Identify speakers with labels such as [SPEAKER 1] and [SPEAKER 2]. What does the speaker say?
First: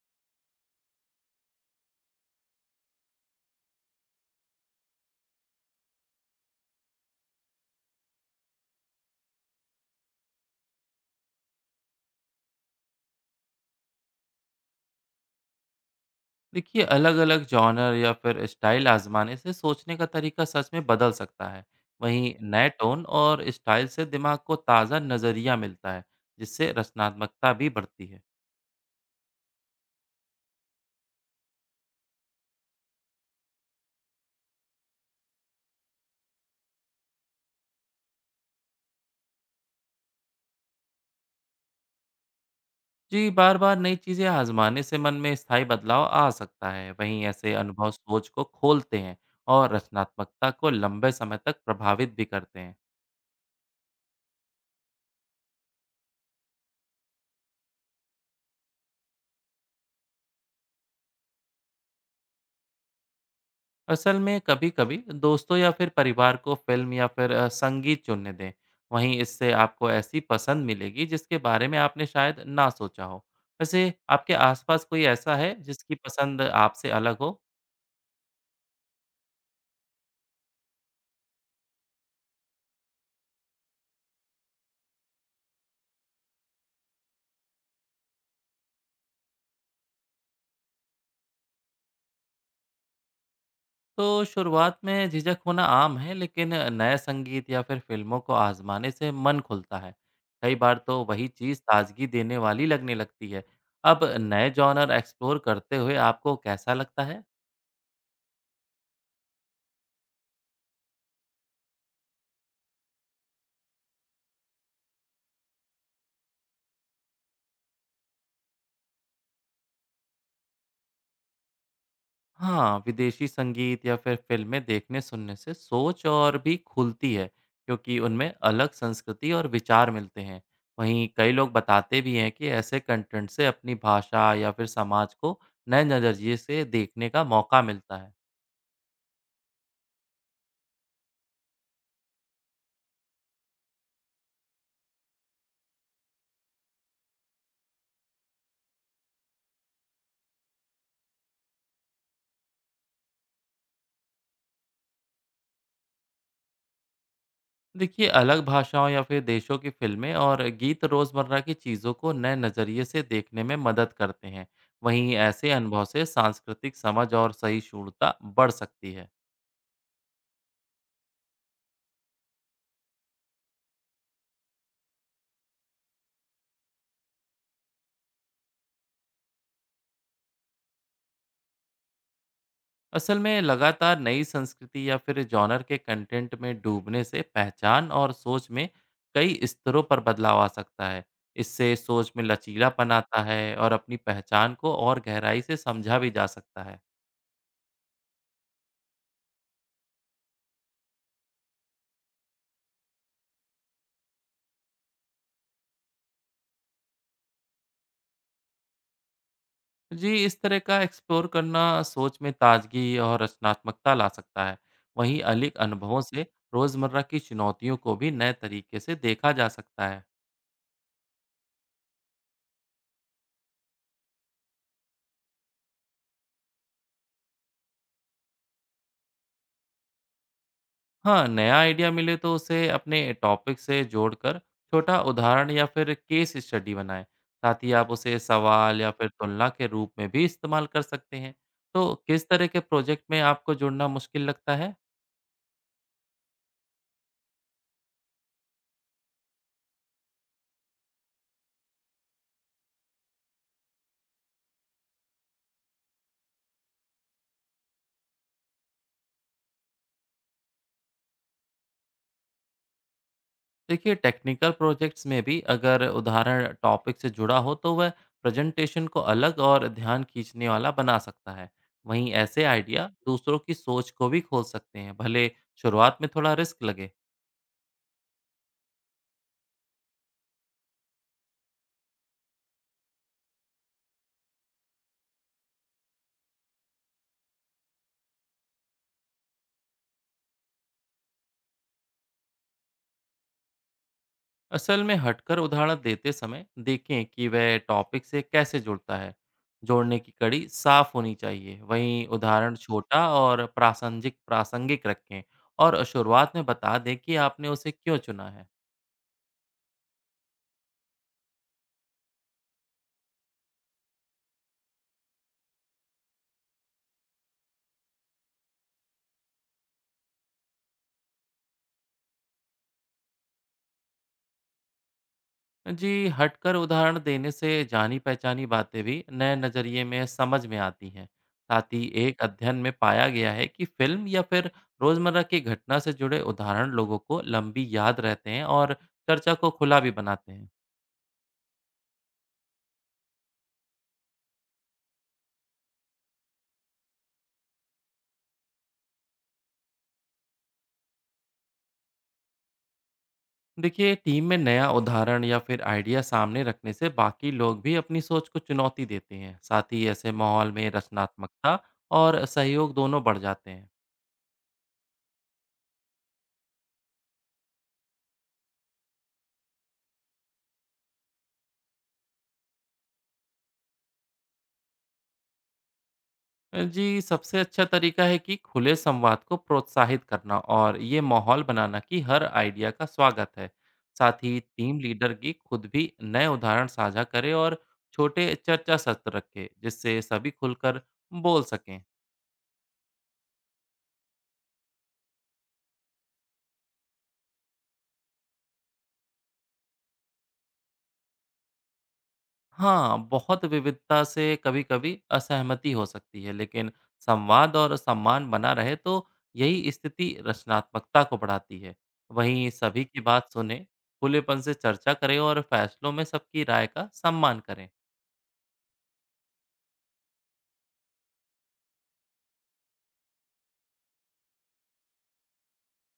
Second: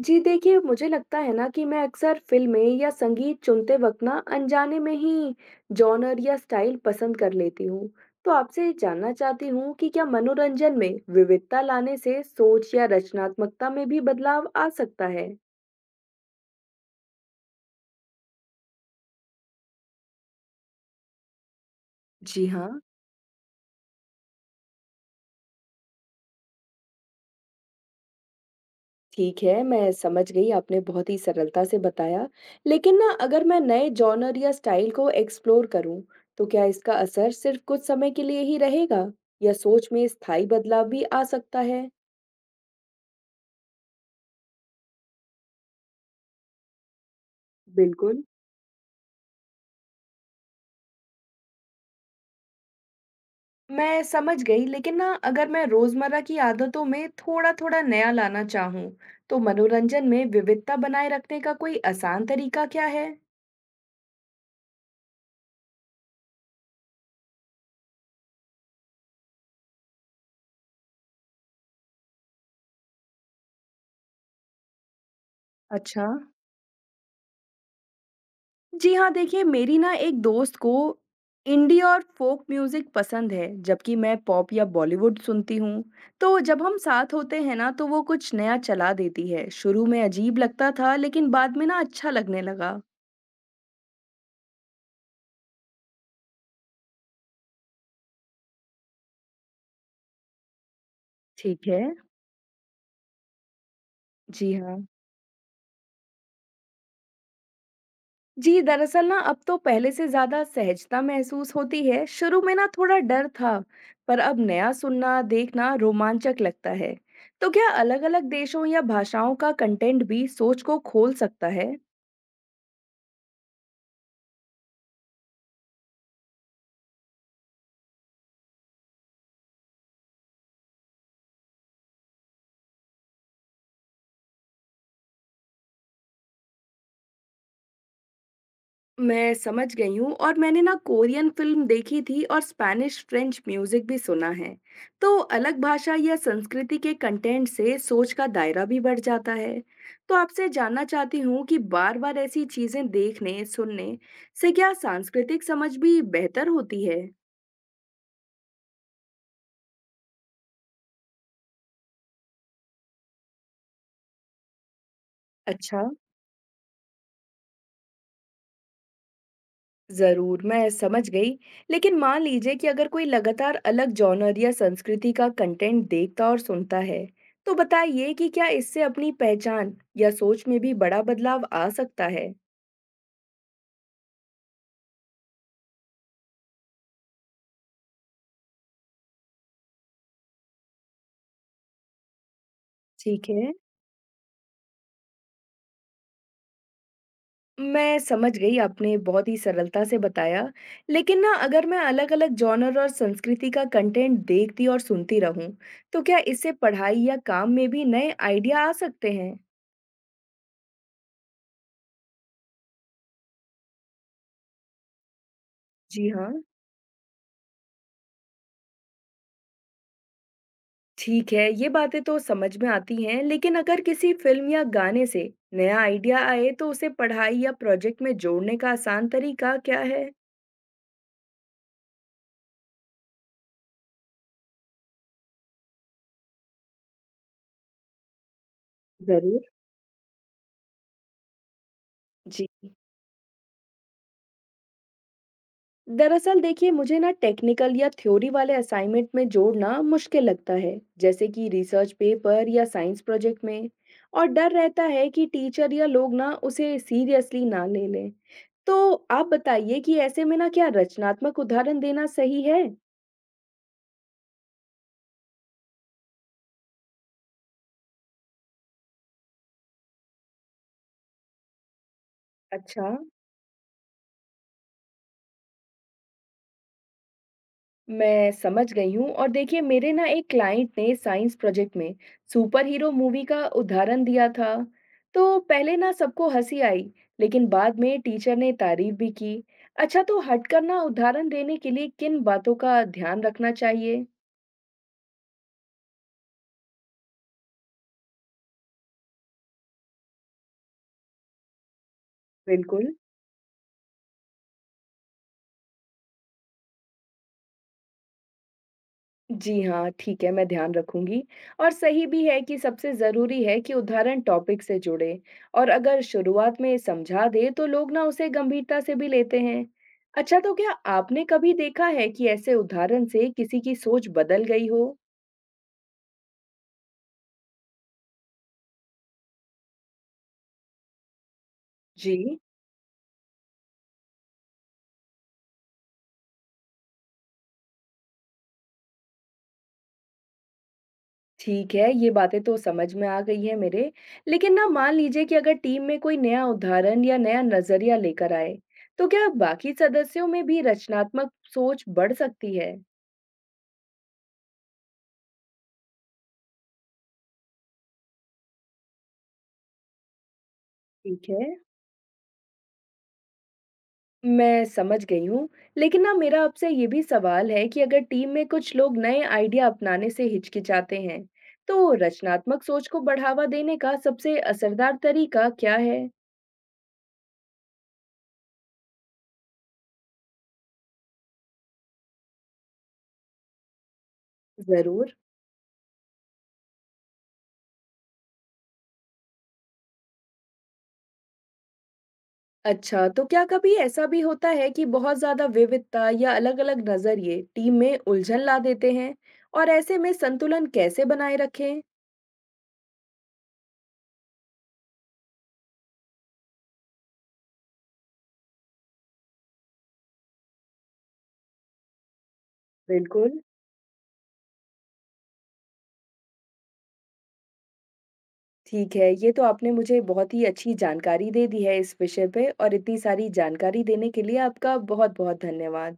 [SPEAKER 1] जी देखिए, मुझे लगता है ना कि मैं अक्सर फ़िल्में या संगीत चुनते वक़्त ना अनजाने में ही जॉनर या स्टाइल पसंद कर लेती हूँ। तो आपसे जानना चाहती हूँ कि क्या मनोरंजन में विविधता लाने से सोच या रचनात्मकता में भी बदलाव आ सकता है?
[SPEAKER 2] देखिए, अलग अलग जॉनर या फिर स्टाइल आजमाने से सोचने का तरीका सच में बदल सकता है। वहीं
[SPEAKER 1] जी
[SPEAKER 2] नए
[SPEAKER 1] हाँ,
[SPEAKER 2] टोन और स्टाइल से दिमाग को ताज़ा नज़रिया मिलता है, जिससे रचनात्मकता भी बढ़ती है।
[SPEAKER 1] ठीक है, मैं समझ गई आपने बहुत ही सरलता से बताया। लेकिन ना अगर मैं नए जॉनर या स्टाइल को एक्सप्लोर करूँ, तो क्या इसका असर सिर्फ़ कुछ समय के लिए ही रहेगा या सोच में स्थायी बदलाव भी आ सकता है?
[SPEAKER 2] जी, बार बार नई चीज़ें आजमाने से मन में स्थायी बदलाव आ सकता है। वहीं ऐसे अनुभव
[SPEAKER 1] बिल्कुल।
[SPEAKER 2] सोच को खोलते हैं और रचनात्मकता को लंबे समय तक प्रभावित भी करते हैं।
[SPEAKER 1] मैं समझ गई, लेकिन ना अगर मैं रोज़मर्रा की आदतों में थोड़ा-थोड़ा नया लाना चाहूँ, तो मनोरंजन में विविधता बनाए रखने का कोई आसान तरीका क्या है?
[SPEAKER 2] असल में कभी-कभी दोस्तों या फिर परिवार को फिल्म या फिर संगीत चुनने दें। वहीं इससे आपको ऐसी पसंद मिलेगी जिसके बारे में आपने शायद ना सोचा हो। वैसे आपके आसपास कोई ऐसा है जिसकी
[SPEAKER 1] अच्छा।
[SPEAKER 2] पसंद आपसे अलग हो?
[SPEAKER 1] जी हाँ, देखिए मेरी ना एक दोस्त को इंडी और फ़ोक म्यूज़िक पसंद है, जबकि मैं पॉप या बॉलीवुड सुनती हूँ। तो जब हम साथ होते हैं ना, तो वो कुछ नया चला देती है। शुरू में अजीब लगता था, लेकिन बाद में ना अच्छा लगने लगा।
[SPEAKER 2] तो शुरुआत में झिझक होना आम है, लेकिन नए संगीत या फिर फिल्मों को आज़माने से मन खुलता है। कई बार तो वही चीज़
[SPEAKER 1] ठीक है।
[SPEAKER 2] ताज़गी देने वाली लगने लगती है। अब नए
[SPEAKER 1] जी हाँ।
[SPEAKER 2] जॉनर एक्सप्लोर करते हुए आपको कैसा लगता है?
[SPEAKER 1] जी दरअसल ना अब तो पहले से ज्यादा सहजता महसूस होती है। शुरू में ना थोड़ा डर था, पर अब नया सुनना देखना रोमांचक लगता है। तो क्या अलग-अलग देशों या भाषाओं का कंटेंट भी सोच को खोल सकता है?
[SPEAKER 2] हाँ, विदेशी संगीत या फिर फिल्में देखने सुनने से सोच और भी खुलती है, क्योंकि उनमें अलग संस्कृति और विचार मिलते हैं। वहीं कई लोग बताते भी हैं कि ऐसे कंटेंट से अपनी भाषा या फिर समाज को नए नज़रिए से देखने का मौका मिलता है।
[SPEAKER 1] मैं समझ गई हूँ। और मैंने ना कोरियन फिल्म देखी थी और स्पैनिश फ्रेंच म्यूजिक भी सुना है। तो अलग भाषा या संस्कृति के कंटेंट से सोच का दायरा भी बढ़ जाता है। तो आपसे जानना चाहती हूँ कि बार बार ऐसी चीजें देखने सुनने से क्या सांस्कृतिक समझ भी बेहतर होती है?
[SPEAKER 2] देखिए, अलग भाषाओं या फिर देशों की फिल्में और गीत रोज़मर्रा की चीज़ों को नए नज़रिए से देखने में मदद करते हैं। वहीं ऐसे
[SPEAKER 1] अच्छा।
[SPEAKER 2] अनुभव से सांस्कृतिक समझ और सहिष्णुता बढ़ सकती है।
[SPEAKER 1] जरूर, मैं समझ गई। लेकिन मान लीजिए कि अगर कोई लगातार अलग जॉनर या संस्कृति का कंटेंट देखता और सुनता है, तो बताइए कि क्या इससे अपनी पहचान या सोच में भी बड़ा बदलाव आ सकता है?
[SPEAKER 2] असल में लगातार नई संस्कृति या फिर जॉनर के कंटेंट में डूबने से पहचान और सोच में कई स्तरों पर बदलाव आ सकता है। इससे सोच में लचीलापन आता
[SPEAKER 1] ठीक
[SPEAKER 2] है
[SPEAKER 1] है,
[SPEAKER 2] और अपनी पहचान को और गहराई से समझा भी जा सकता है।
[SPEAKER 1] मैं समझ गई, आपने बहुत ही सरलता से बताया। लेकिन ना अगर मैं अलग अलग जॉनर और संस्कृति का कंटेंट देखती और सुनती रहूं, तो क्या इससे पढ़ाई या काम में भी नए आइडिया आ सकते हैं?
[SPEAKER 2] जी, इस तरह का एक्सप्लोर करना सोच में ताजगी और रचनात्मकता ला सकता है। वहीं अलिक अनुभवों
[SPEAKER 1] जी
[SPEAKER 2] से
[SPEAKER 1] हाँ।
[SPEAKER 2] रोज़मर्रा की चुनौतियों को भी नए तरीके से देखा जा सकता है।
[SPEAKER 1] ठीक है, ये बातें तो समझ में आती हैं, लेकिन अगर किसी फिल्म या गाने से नया आइडिया आए तो उसे पढ़ाई या प्रोजेक्ट में जोड़ने का आसान तरीका क्या है?
[SPEAKER 2] हाँ, नया आइडिया मिले तो उसे अपने टॉपिक से जोड़कर छोटा उदाहरण या फिर केस स्टडी बनाएं। साथ ही आप उसे सवाल या फिर
[SPEAKER 1] जरूर।
[SPEAKER 2] तुलना के रूप में भी इस्तेमाल कर सकते हैं। तो किस तरह
[SPEAKER 1] जी
[SPEAKER 2] के प्रोजेक्ट में आपको जुड़ना मुश्किल लगता है?
[SPEAKER 1] दरअसल देखिए मुझे ना टेक्निकल या थ्योरी वाले असाइनमेंट में जोड़ना मुश्किल लगता है, जैसे कि रिसर्च पेपर या साइंस प्रोजेक्ट में, और डर रहता है कि टीचर या लोग ना उसे सीरियसली ना ले लें। तो आप बताइए कि ऐसे में ना क्या रचनात्मक उदाहरण देना सही है?
[SPEAKER 2] देखिए, टेक्निकल प्रोजेक्ट्स में भी अगर उदाहरण टॉपिक से जुड़ा हो तो वह प्रेजेंटेशन को अलग और ध्यान खींचने वाला बना सकता है। वहीं ऐसे आइडिया
[SPEAKER 1] अच्छा।
[SPEAKER 2] दूसरों की सोच को भी खोल सकते हैं, भले शुरुआत में थोड़ा रिस्क लगे।
[SPEAKER 1] मैं समझ गई हूँ। और देखिए मेरे ना एक क्लाइंट ने साइंस प्रोजेक्ट में सुपर हीरो मूवी का उदाहरण दिया था। तो पहले ना सबको हंसी आई, लेकिन बाद में टीचर ने तारीफ भी की। अच्छा, तो हटकर ना उदाहरण देने के लिए किन बातों का ध्यान रखना चाहिए?
[SPEAKER 2] असल में हटकर उदाहरण देते समय देखें कि वह टॉपिक से कैसे जुड़ता है। जोड़ने की कड़ी साफ होनी चाहिए। वहीं उदाहरण
[SPEAKER 1] बिल्कुल।
[SPEAKER 2] छोटा और प्रासंगिक प्रासंगिक रखें और शुरुआत में बता दें कि आपने उसे क्यों चुना है।
[SPEAKER 1] जी हाँ, ठीक है, मैं ध्यान रखूँगी। और सही भी है कि सबसे ज़रूरी है कि उदाहरण टॉपिक से जुड़े और अगर शुरुआत में समझा दे तो लोग ना उसे गंभीरता से भी लेते हैं। अच्छा, तो क्या आपने कभी देखा है कि ऐसे उदाहरण से किसी की सोच बदल गई हो?
[SPEAKER 2] जी, हटकर उदाहरण देने से जानी पहचानी बातें भी नए नज़रिए में समझ में आती हैं। साथ ही एक
[SPEAKER 1] जी,
[SPEAKER 2] अध्ययन में पाया गया है कि फिल्म या फिर रोज़मर्रा की घटना से जुड़े उदाहरण लोगों को लंबी याद रहते हैं और चर्चा को खुला भी बनाते हैं।
[SPEAKER 1] ठीक है, ये बातें तो समझ में आ गई है मेरे, लेकिन ना मान लीजिए कि अगर टीम में कोई नया उदाहरण या नया नज़रिया लेकर आए, तो क्या बाकी सदस्यों में भी रचनात्मक सोच बढ़ सकती है?
[SPEAKER 2] देखिए, टीम में नया उदाहरण या फिर आइडिया सामने रखने से बाकी लोग भी अपनी सोच को चुनौती देते हैं। साथ ही ऐसे माहौल में
[SPEAKER 1] ठीक है।
[SPEAKER 2] रचनात्मकता और सहयोग दोनों बढ़ जाते हैं।
[SPEAKER 1] मैं समझ गई हूँ, लेकिन ना मेरा आपसे ये भी सवाल है कि अगर टीम में कुछ लोग नए आइडिया अपनाने से हिचकिचाते हैं, तो रचनात्मक सोच को बढ़ावा देने का सबसे असरदार तरीका क्या है?
[SPEAKER 2] जी, सबसे अच्छा तरीका है कि खुले संवाद को प्रोत्साहित करना और ये माहौल बनाना कि हर आइडिया का स्वागत है। साथ ही टीम लीडर
[SPEAKER 1] जरूर।
[SPEAKER 2] की खुद भी नए उदाहरण साझा करे और छोटे चर्चा सत्र रखे जिससे सभी खुलकर बोल सकें।
[SPEAKER 1] अच्छा, तो क्या कभी ऐसा भी होता है कि बहुत ज्यादा विविधता या अलग-अलग नजरिए टीम में उलझन ला देते हैं? और ऐसे में संतुलन कैसे बनाए रखें?
[SPEAKER 2] हाँ, बहुत विविधता से कभी-कभी असहमति हो सकती है, लेकिन संवाद और सम्मान बना रहे तो यही स्थिति रचनात्मकता को बढ़ाती है। वहीं सभी की बात
[SPEAKER 1] बिल्कुल।
[SPEAKER 2] सुने, खुलेपन से चर्चा करें और फैसलों में सबकी राय का सम्मान करें।
[SPEAKER 1] ठीक है, ये तो आपने मुझे बहुत ही अच्छी जानकारी दे दी है इस विषय पे और इतनी सारी जानकारी देने के लिए आपका बहुत-बहुत धन्यवाद।